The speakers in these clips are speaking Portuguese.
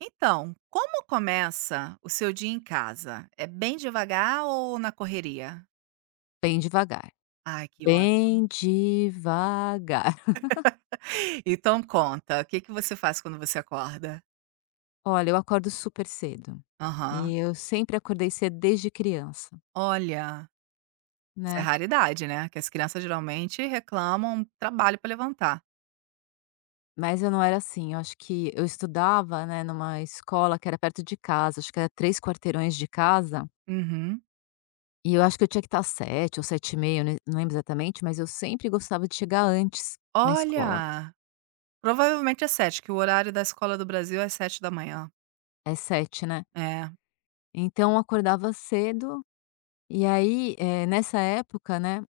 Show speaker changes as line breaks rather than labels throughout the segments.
Então, como começa o seu dia em casa? É bem devagar ou na correria?
Bem devagar,
Ai, que ótimo.
bem devagar.
Então conta, o que que você faz quando você acorda?
Olha, eu acordo super cedo,
Aham.
e eu sempre acordei cedo desde criança,
Olha, isso é
né,
raridade, né, que as crianças geralmente reclamam trabalho para levantar.
mas eu não era assim, eu acho que eu estudava, né, numa escola que era perto de casa, acho que era 3 quarteirões de casa,
Uhum.
e eu acho que eu tinha que estar sete ou sete e 30 eu ne não lembro exatamente, mas eu sempre gostava de chegar antes na escola.
Olha, provavelmente é 7h, que o horário da escola do Brasil é 7h da manhã.
É sete, né.
É.
Então eu acordava cedo, e aí, nessa época, né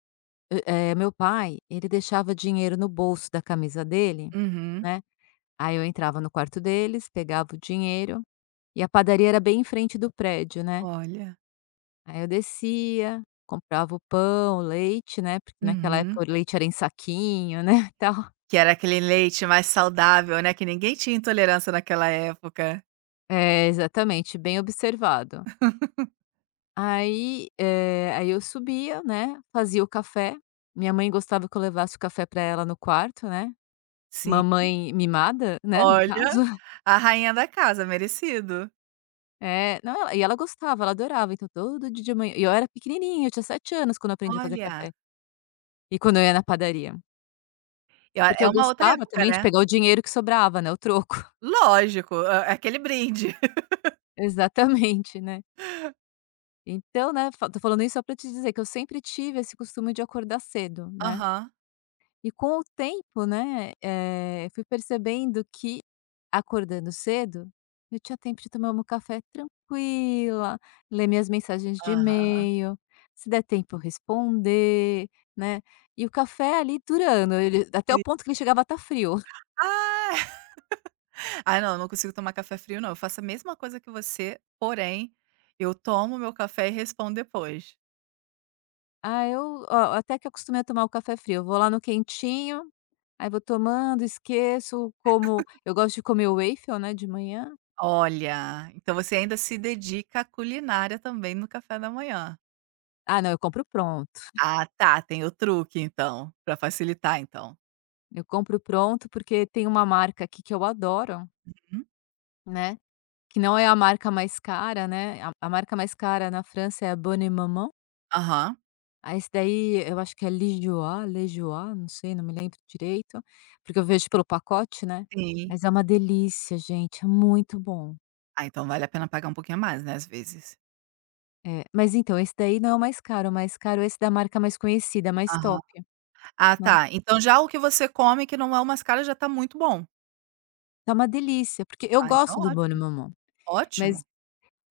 eh, meu pai, ele deixava dinheiro no bolso da camisa dele,
Uhum.
né, aí eu entrava no quarto deles, pegava o dinheiro, e a padaria era bem em frente do prédio, né,
Olha.
aí eu descia, comprava o pão, o leite, né, porque naquela
Uhum.
época o leite era em saquinho, né, tal.
Que era aquele leite mais saudável, né, que ninguém tinha intolerância naquela época.
É, exatamente, bem observado. Aí, eu subia, né, fazia o café, minha mãe gostava que eu levasse o café para ela no quarto, né,
Sim,
mamãe mimada, né, no
olha,
caso.
a rainha da casa, merecido.
É, não, e ela gostava, ela adorava, então todo dia de manhã e eu era pequenininha, eu tinha 7 anos quando eu aprendi a fazer
Olha,
café, e quando eu ia na padaria.
e olha,
Porque
é
eu
uma outra
gostava
época,
também de
né.
pegar o dinheiro que sobrava, né, o troco.
Lógico, é aquele brinde.
Exatamente, né. Então, né, fa tô falando isso só pra te dizer que eu sempre tive esse costume de acordar cedo, né.
Aham,
E com o tempo, né, fui percebendo que, acordando cedo, eu tinha tempo de tomar meu café tranquila, ler minhas mensagens de
aham,
e-mail, se der tempo eu responder, né. E o café ali durando, ele até o
sim.
ponto que ele chegava a estar frio.
Ah, ah não, eu não consigo tomar café frio não, eu faço a mesma coisa que você, porém, eu tomo meu café e respondo depois.
Ah, eu ó, até que acostumei a tomar o café frio, eu vou lá no quentinho, aí vou tomando, esqueço, como eu gosto de comer o waffle, né, de manhã.
Olha, então você ainda se dedica à culinária também no café da manhã.
Ah não, eu compro pronto.
Ah tá, tem o truque então, pra facilitar então.
Eu compro pronto, porque tem uma marca aqui que eu adoro,
Uhum.
né, que não é a marca mais cara, né, a marca mais cara na França é a Bonne Maman,
Aham,
aí esse daí eu acho que é Lijoie, Lejoie, não sei, não me lembro direito, porque eu vejo pelo pacote, né,
sim.
mas é uma delícia gente, é muito bom.
Ah, então vale a pena pagar um pouquinho a mais, né, às vezes.
É, mas então esse daí não é o mais caro é esse da marca mais conhecida, mais
Aham.
top,
Ah,
né.
tá. Então já o que você come, que não é umas caras, já tá muito bom.
Tá uma delícia, porque eu
Ah, então
gosto do Bonne
ótimo.
Maman, mas
Ótimo.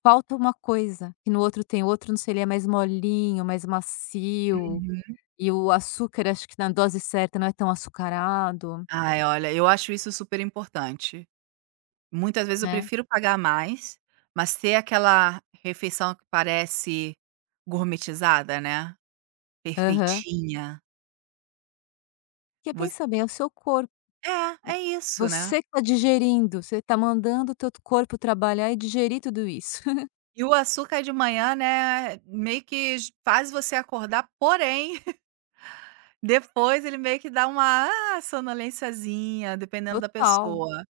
falta uma coisa, que no outro tem, outro não sei, ele é mais molinho, mais macio,
Uhum.
e o açúcar acho que na dose certa não é tão açucarado,
Ai, olha, eu acho isso super importante. Muitas vezes eu
né.
prefiro pagar mais, mas ter aquela refeição que parece gourmetizada, né,
Aham.
perfeitinha.
Porque
Você
pensa bem, é o seu corpo,
é isso, né.
você que está digerindo, você está mandando o teu corpo trabalhar e digerir tudo isso.
E o açúcar de manhã, né, meio que j faz você acordar, porém, depois ele meio que dá uma sonolênciazinha, dependendo da
Total,
pessoa.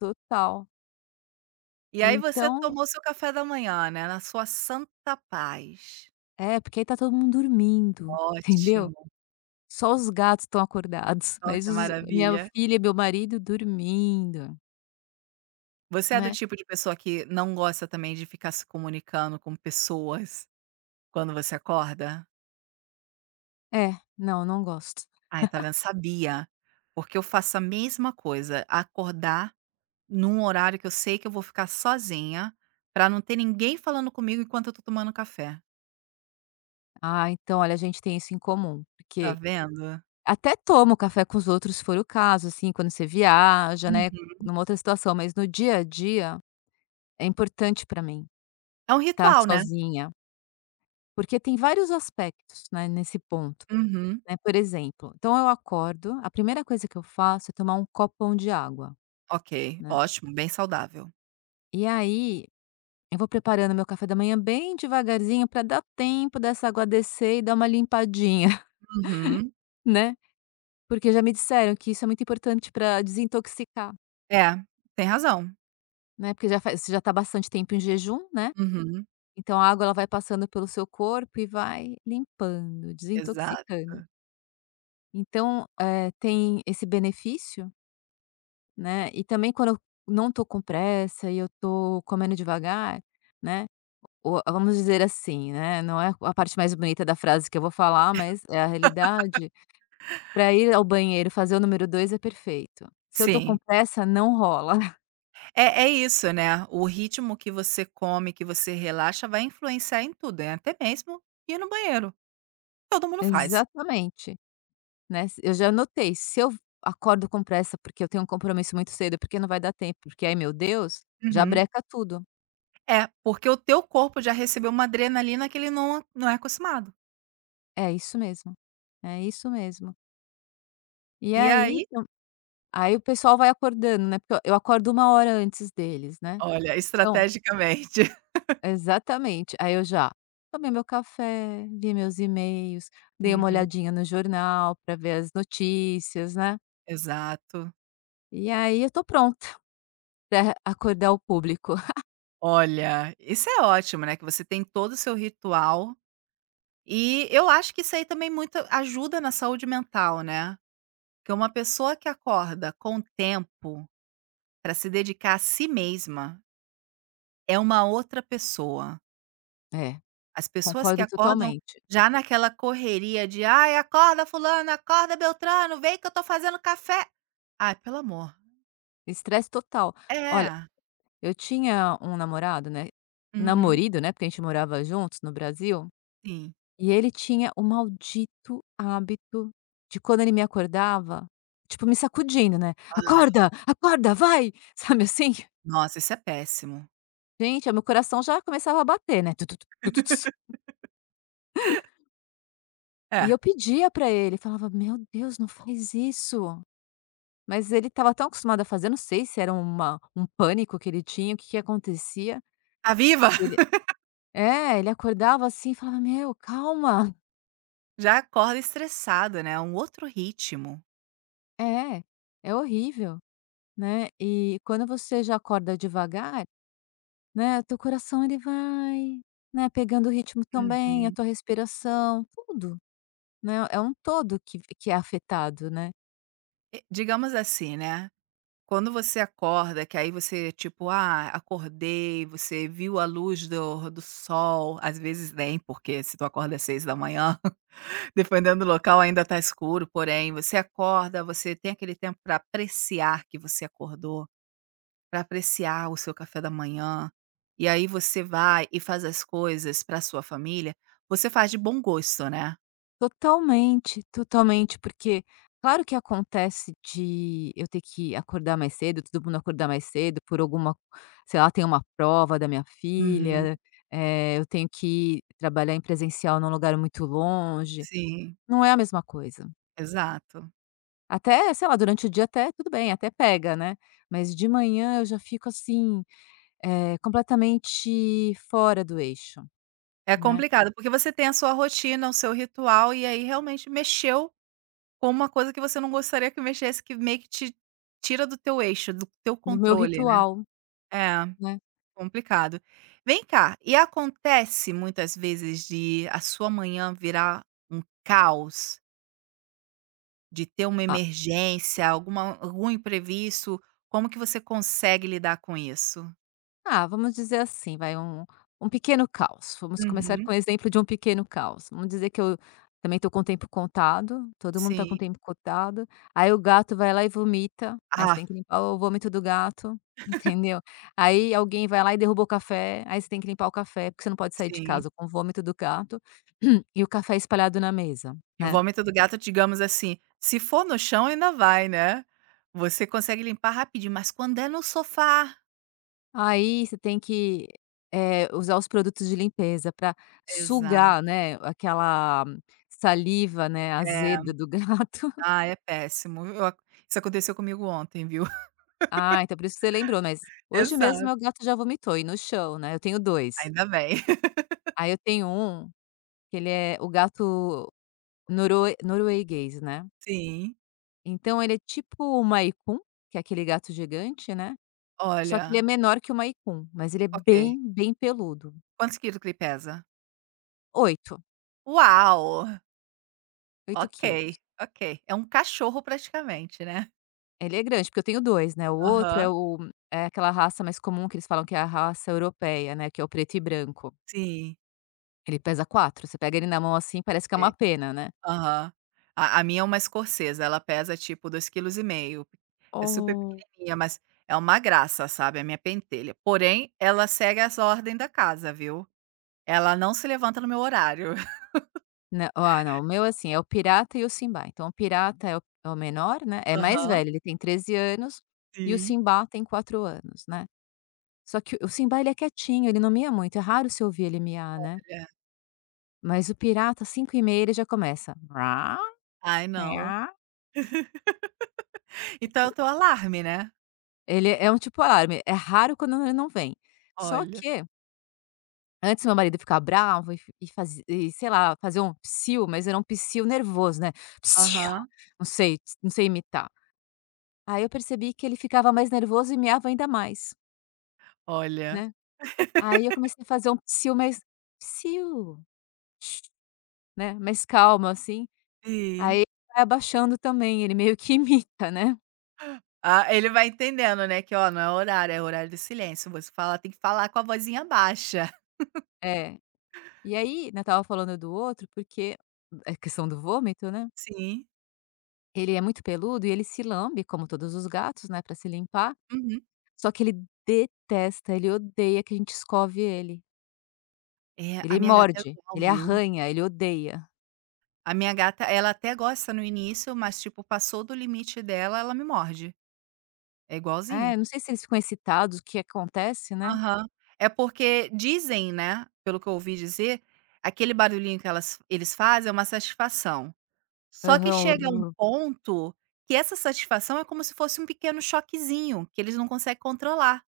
total.
E aí você
Então
tomou seu café da manhã, né, na sua santa paz.
é, porque aí tá todo mundo dormindo, entendeu.
Ótimo,
Só os gatos estão acordados,
ó
mas
que
os minha
maravilha.
filha e meu marido dormindo,
Você é do
né.
tipo de pessoa que não gosta também de ficar se comunicando com pessoas quando você acorda?
É, não, não gosto.
Ai, tá vendo, sabia, porque eu faço a mesma coisa, acordar num horário que eu sei que eu vou ficar sozinha, pra não ter ninguém falando comigo enquanto eu tô tomando café,
Ah, então olha, a gente tem isso em comum,
tá
porque
vendo?
até tomo café com os outros, se for o caso, assim, quando você viaja, né, numa outra situação, mas no dia a dia é importante para mim
É um
estar
ritual, né.
sozinha, porque tem vários aspectos, né, nesse ponto,
Uhum.
né. Por exemplo, então eu acordo, a primeira coisa que eu faço é tomar um copão de água,
Ok,
né.
ótimo, bem saudável.
E aí eu vou preparando meu café da manhã bem devagarzinho para dar tempo dessa água descer e dar uma limpadinha,
Uhum.
né, porque já me disseram que isso é muito importante para desintoxicar.
É, tem razão.
Né, porque já faz você já está bastante tempo em jejum, né,
Uhum.
então a água ela vai passando pelo seu corpo e vai limpando,
Exato.
desintoxicando. Então, tem esse benefício, né, e também quando eu não estou com pressa e eu estou comendo devagar, né, o vamos dizer assim, né, não é a parte mais bonita da frase que eu vou falar, mas é a realidade, para ir ao banheiro fazer o número 2 é perfeito. Se eu tô com
Sim.
pressa, não rola.
É isso, né, o ritmo que você come, que você relaxa, vai influenciar em tudo, é até mesmo ir no banheiro, todo mundo faz.
Exatamente. Né, eu já anotei, se eu acordo com pressa porque eu tenho um compromisso muito cedo, é porque não vai dar tempo, porque, aí meu Deus, já
Uhum.
breca tudo.
É, porque o teu corpo já recebeu uma adrenalina que ele não é acostumado.
É isso mesmo, é isso mesmo. E
E
aí
aí
então aí o pessoal vai acordando, né, porque eu acordo uma hora antes deles, né.
olha,
Então
estrategicamente.
exatamente, aí eu já tomei meu café, vi meus e-mails, dei uma
Uhum.
olhadinha no jornal para ver as notícias, né,
Exato.
e aí eu tô pronta para acordar o público.
Olha, isso é ótimo, né, que você tem todo o seu ritual. E eu acho que isso aí também muito ajuda na saúde mental, né, porque uma pessoa que acorda com tempo para se dedicar a si mesma, é uma outra pessoa.
É,
As pessoas que
concordo
acordam
totalmente.
já naquela correria de: "Ai, acorda fulano, acorda Beltrano, vem que eu tô fazendo café". Ai, pelo amor.
Estresse total. Olha,
É.
eu tinha um namorado, né,
Uhum,
namorido, né, porque a gente morava juntos no Brasil,
sim.
e ele tinha o maldito hábito de quando ele me acordava, tipo, me sacudindo, né:
Ah,
"Acorda, acorda, vai!", sabe assim?
nossa, isso é péssimo.
Gente, o meu coração já começava a bater, né, tu-tu-tu, tu-tu-tus. E
É.
eu pedia pra ele, falava: "Meu Deus, não faz isso!". Mas ele estava tão acostumado a fazer, não sei se era uma um pânico que ele tinha, o que que acontecia.
Tá viva?
Ele é, ele acordava assim e falava: "Meu, calma".
Já acorda estressada, né, é um outro ritmo.
É, é horrível, né. E quando você já acorda devagar, né, teu coração ele vai, né, pegando o ritmo também, a
Uhum.
tua respiração, tudo, né, é um todo que é afetado, né.
E digamos assim, né, quando você acorda, que aí você, tipo: "Ah, acordei", você viu a luz do sol, às vezes nem, porque se tu acorda às 6h da manhã dependendo do local, ainda tá escuro, porém, você acorda, você tem aquele tempo para apreciar que você acordou, para apreciar o seu café da manhã, e aí você vai e faz as coisas pra sua família, você faz de bom gosto, né.
Totalmente, totalmente, porque claro que acontece de eu ter que acordar mais cedo, todo mundo acordar mais cedo por alguma sei lá, tem uma prova da minha
Uhum.
filha, eu tenho que trabalhar em presencial num lugar muito longe,
Sim,
não é a mesma coisa.
exato.
Até, sei lá, durante o dia até tudo bem, até pega, né, mas de manhã eu já fico assim, completamente fora do eixo,
É
né,
complicado, porque você tem a sua rotina, o seu ritual, e aí realmente mexeu com uma coisa que você não gostaria que mexesse, que meio que te tira do teu eixo, do teu
do meu
controle, né.
ritual,
É,
né.
complicado. Vem cá, e acontece muitas vezes de a sua manhã virar um caos, de ter uma emergência, algum imprevisto, como que você consegue lidar com isso?
Ah, vamos dizer assim, vai um pequeno caos. Vamos começar
Uhum,
com o exemplo de um pequeno caos. Vamos dizer que eu também estou com o tempo contado, todo mundo está com o
sim.
tempo contado, aí o gato vai lá e vomita, aí você
Ah,
tem que limpar o vômito do gato, entendeu? Aí alguém vai lá e derruba o café, aí você tem que limpar o café, porque você não pode sair de
sim.
casa com o vômito do gato e o café espalhado na mesa,
E o
né?
vômito do gato, digamos assim, se for no chão ainda vai, né. Você consegue limpar rapidinho, mas quando é no sofá.
Aí você tem que, usar os produtos de limpeza para sugar,
Exato.
né, aquela saliva, né,
É.
azeda do gato.
Ah, é péssimo. Eu a isso aconteceu comigo ontem, viu.
Ah, então por isso que você lembrou, mas hoje mesmo
Exato.
meu gato já vomitou e no chão, né, eu tenho 2.
Ainda bem.
Aí eu tenho um que ele é o gato norueguês, né.
Sim.
Então ele é tipo o Maine Coon, que é aquele gato gigante, né, só que ele é
Olha,
menor que o Maine Coon, mas ele é
ok.
bem, bem peludo.
Quantos quilos que ele pesa?
Oito,
Uau!
oito
Ok,
quilos.
ok. É um cachorro praticamente, né.
Ele é grande, porque eu tenho 2, né, o outro é
Aham.
o é aquela raça mais comum que eles falam que é a raça europeia, né, que é o preto e branco.
Sim,
Ele pesa 4. Você pega ele na mão, assim, parece que é
ok.
uma pena, né.
Aham. A minha é uma escocesa, ela pesa tipo dois quilos e meio. É super
Oh.
pequenininha, mas é uma graça, sabe, a minha pentelha. Porém, ela segue as ordem da casa, viu. Ela não se levanta no meu horário.
Não, ah, não, o meu, é assim, é o Pirata e o Simba. Então, o Pirata é o menor, né, é mais
Aham.
velho, ele tem 13 anos e o
Sim.
Simba tem 4 anos, né. Só que o Simba ele é quietinho, ele não mia muito, é raro você ouvir ele miar, né.
Olha.
Mas o Pirata, cinco e 30 ele já começa.
Ai, não. Então é o teu alarme, né?
Ele é um tipo alarme, é raro quando ele não vem. Só
Olha.
que, antes meu marido ficar bravo e sei lá, fazer um psiu, mas era um psiu nervoso, né. "Psiu",
Aham.
não sei não sei imitar. Aí eu percebi que ele ficava mais nervoso e meava ainda mais,
Olha.
né. Aí eu comecei a fazer um psiu mais "psiu", né, mais calmo assim,
Sim.
aí vai abaixando também, ele meio que imita, né.
Ah, ele vai entendendo, né, que, ó, não é horário, é horário do silêncio. Você fala tem que falar com a vozinha baixa.
É. E aí, né, estava falando do outro, porque é questão do vômito, né.
Sim.
Ele é muito peludo e ele se lambe, como todos os gatos, né, para se limpar,
Uhum.
só que ele detesta, ele odeia que a gente escove ele.
É, a
Ele
minha gata é
morde,
igual,
ele
viu.
arranha, ele odeia.
A minha gata, ela até gosta no início, mas, tipo, passou do limite dela, ela me morde. É igualzinho.
É, eu não sei se eles ficam excitados, o que acontece, né.
Aham. É porque dizem, né, pelo que eu ouvi dizer, aquele barulhinho que elas eles fazem é uma satisfação. Só que
Aham.
chega um
Urr.
ponto que essa satisfação é como se fosse um pequeno choquezinho, que eles não conseguem controlar.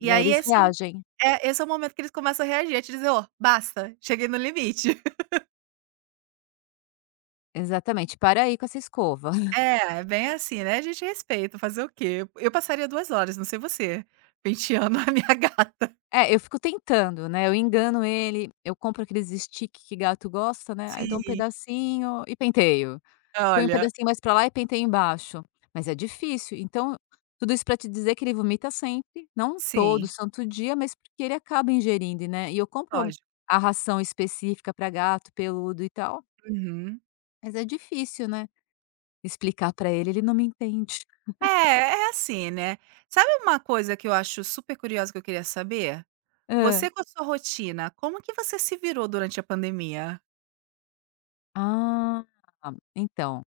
E
E aí
aí
eles reagem.
esse é o momento que eles começam a reagir, a te dizer: "Ó, basta, cheguei no limite".
Exatamente. "Para aí com essa escova".
É bem assim, né, a gente respeita, fazer o quê? Eu passaria 2 horas, não sei você, penteando a minha gata.
É, eu fico tentando, né, eu engano ele, eu compro aqueles stick que gato gosta, né, aí eu dou um
Sim,
pedacinho e penteio. Põe um
olha
pedacinho mais pra lá e penteia embaixo. Mas é difícil, então tudo isso pra te dizer que ele vomita sempre, não todo
sim,
santo dia, mas porque ele acaba ingerindo, né, e eu compro
lógico.
a ração específica pra gato peludo e tal,
Uhum.
mas é difícil, né, explicar pra ele, ele não me entende.
É assim, né. Sabe uma coisa que eu acho super curiosa que eu queria saber?
Hã.
Você com a sua rotina, como que você se virou durante a pandemia?
Ah, então,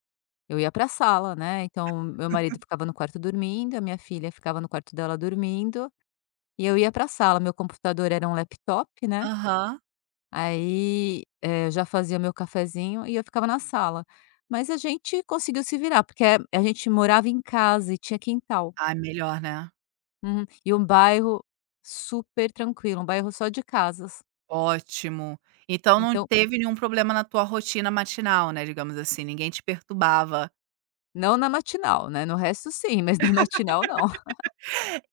eu ia pra sala, né, então meu marido ficava no quarto dormindo, a minha filha ficava no quarto dela dormindo, e eu ia pra sala, meu computador era um laptop, né.
Aham.
Aí, eu já fazia meu cafezinho e eu ficava na sala. Mas a gente conseguiu se virar, porque a gente morava em casa e tinha quintal.
Ah, melhor, né.
Uhum. E um bairro super tranquilo, um bairro só de casas.
Ótimo. Então não
Então,
teve nenhum problema na tua rotina matinal, né, digamos assim, ninguém te perturbava.
não na matinal, né, no resto sim, mas na matinal não,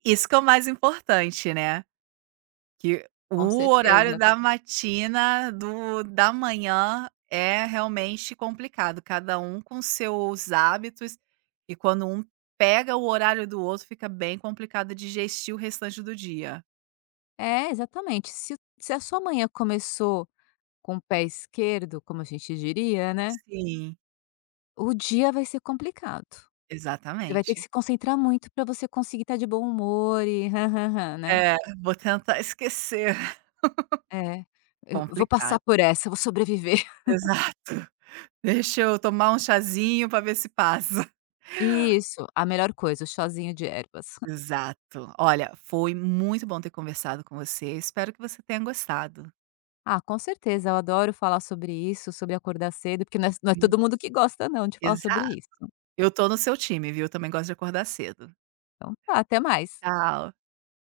Isso que é o mais importante, né, que
com
o horário
certeza.
da matina do da manhã é realmente complicado, cada um com seus hábitos, e quando um pega o horário do outro, fica bem complicado de gestir o restante do dia.
É, exatamente. Se a sua manhã começou com o pé esquerdo, como a gente diria, né,
Sim.
o dia vai ser complicado. Você vai ter que
Exatamente.
se concentrar muito para você conseguir estar de bom humor e né.
É, vou tentar esquecer.
É. "Eu vou
Complicado.
passar por essa, eu vou sobreviver".
Exato. Deixa eu tomar um chazinho para ver se passa.
Isso, a melhor coisa, o chazinho de ervas.
Exato. Olha, foi muito bom ter conversado com você, espero que você tenha gostado.
Ah, com certeza, eu adoro falar sobre isso, sobre acordar cedo, porque não é
Uhum.
todo mundo que gosta não de falar sobre
Exato.
isso.
Eu tô no seu time, viu, também gosto de acordar cedo.
Então tá, até mais.
Tchau.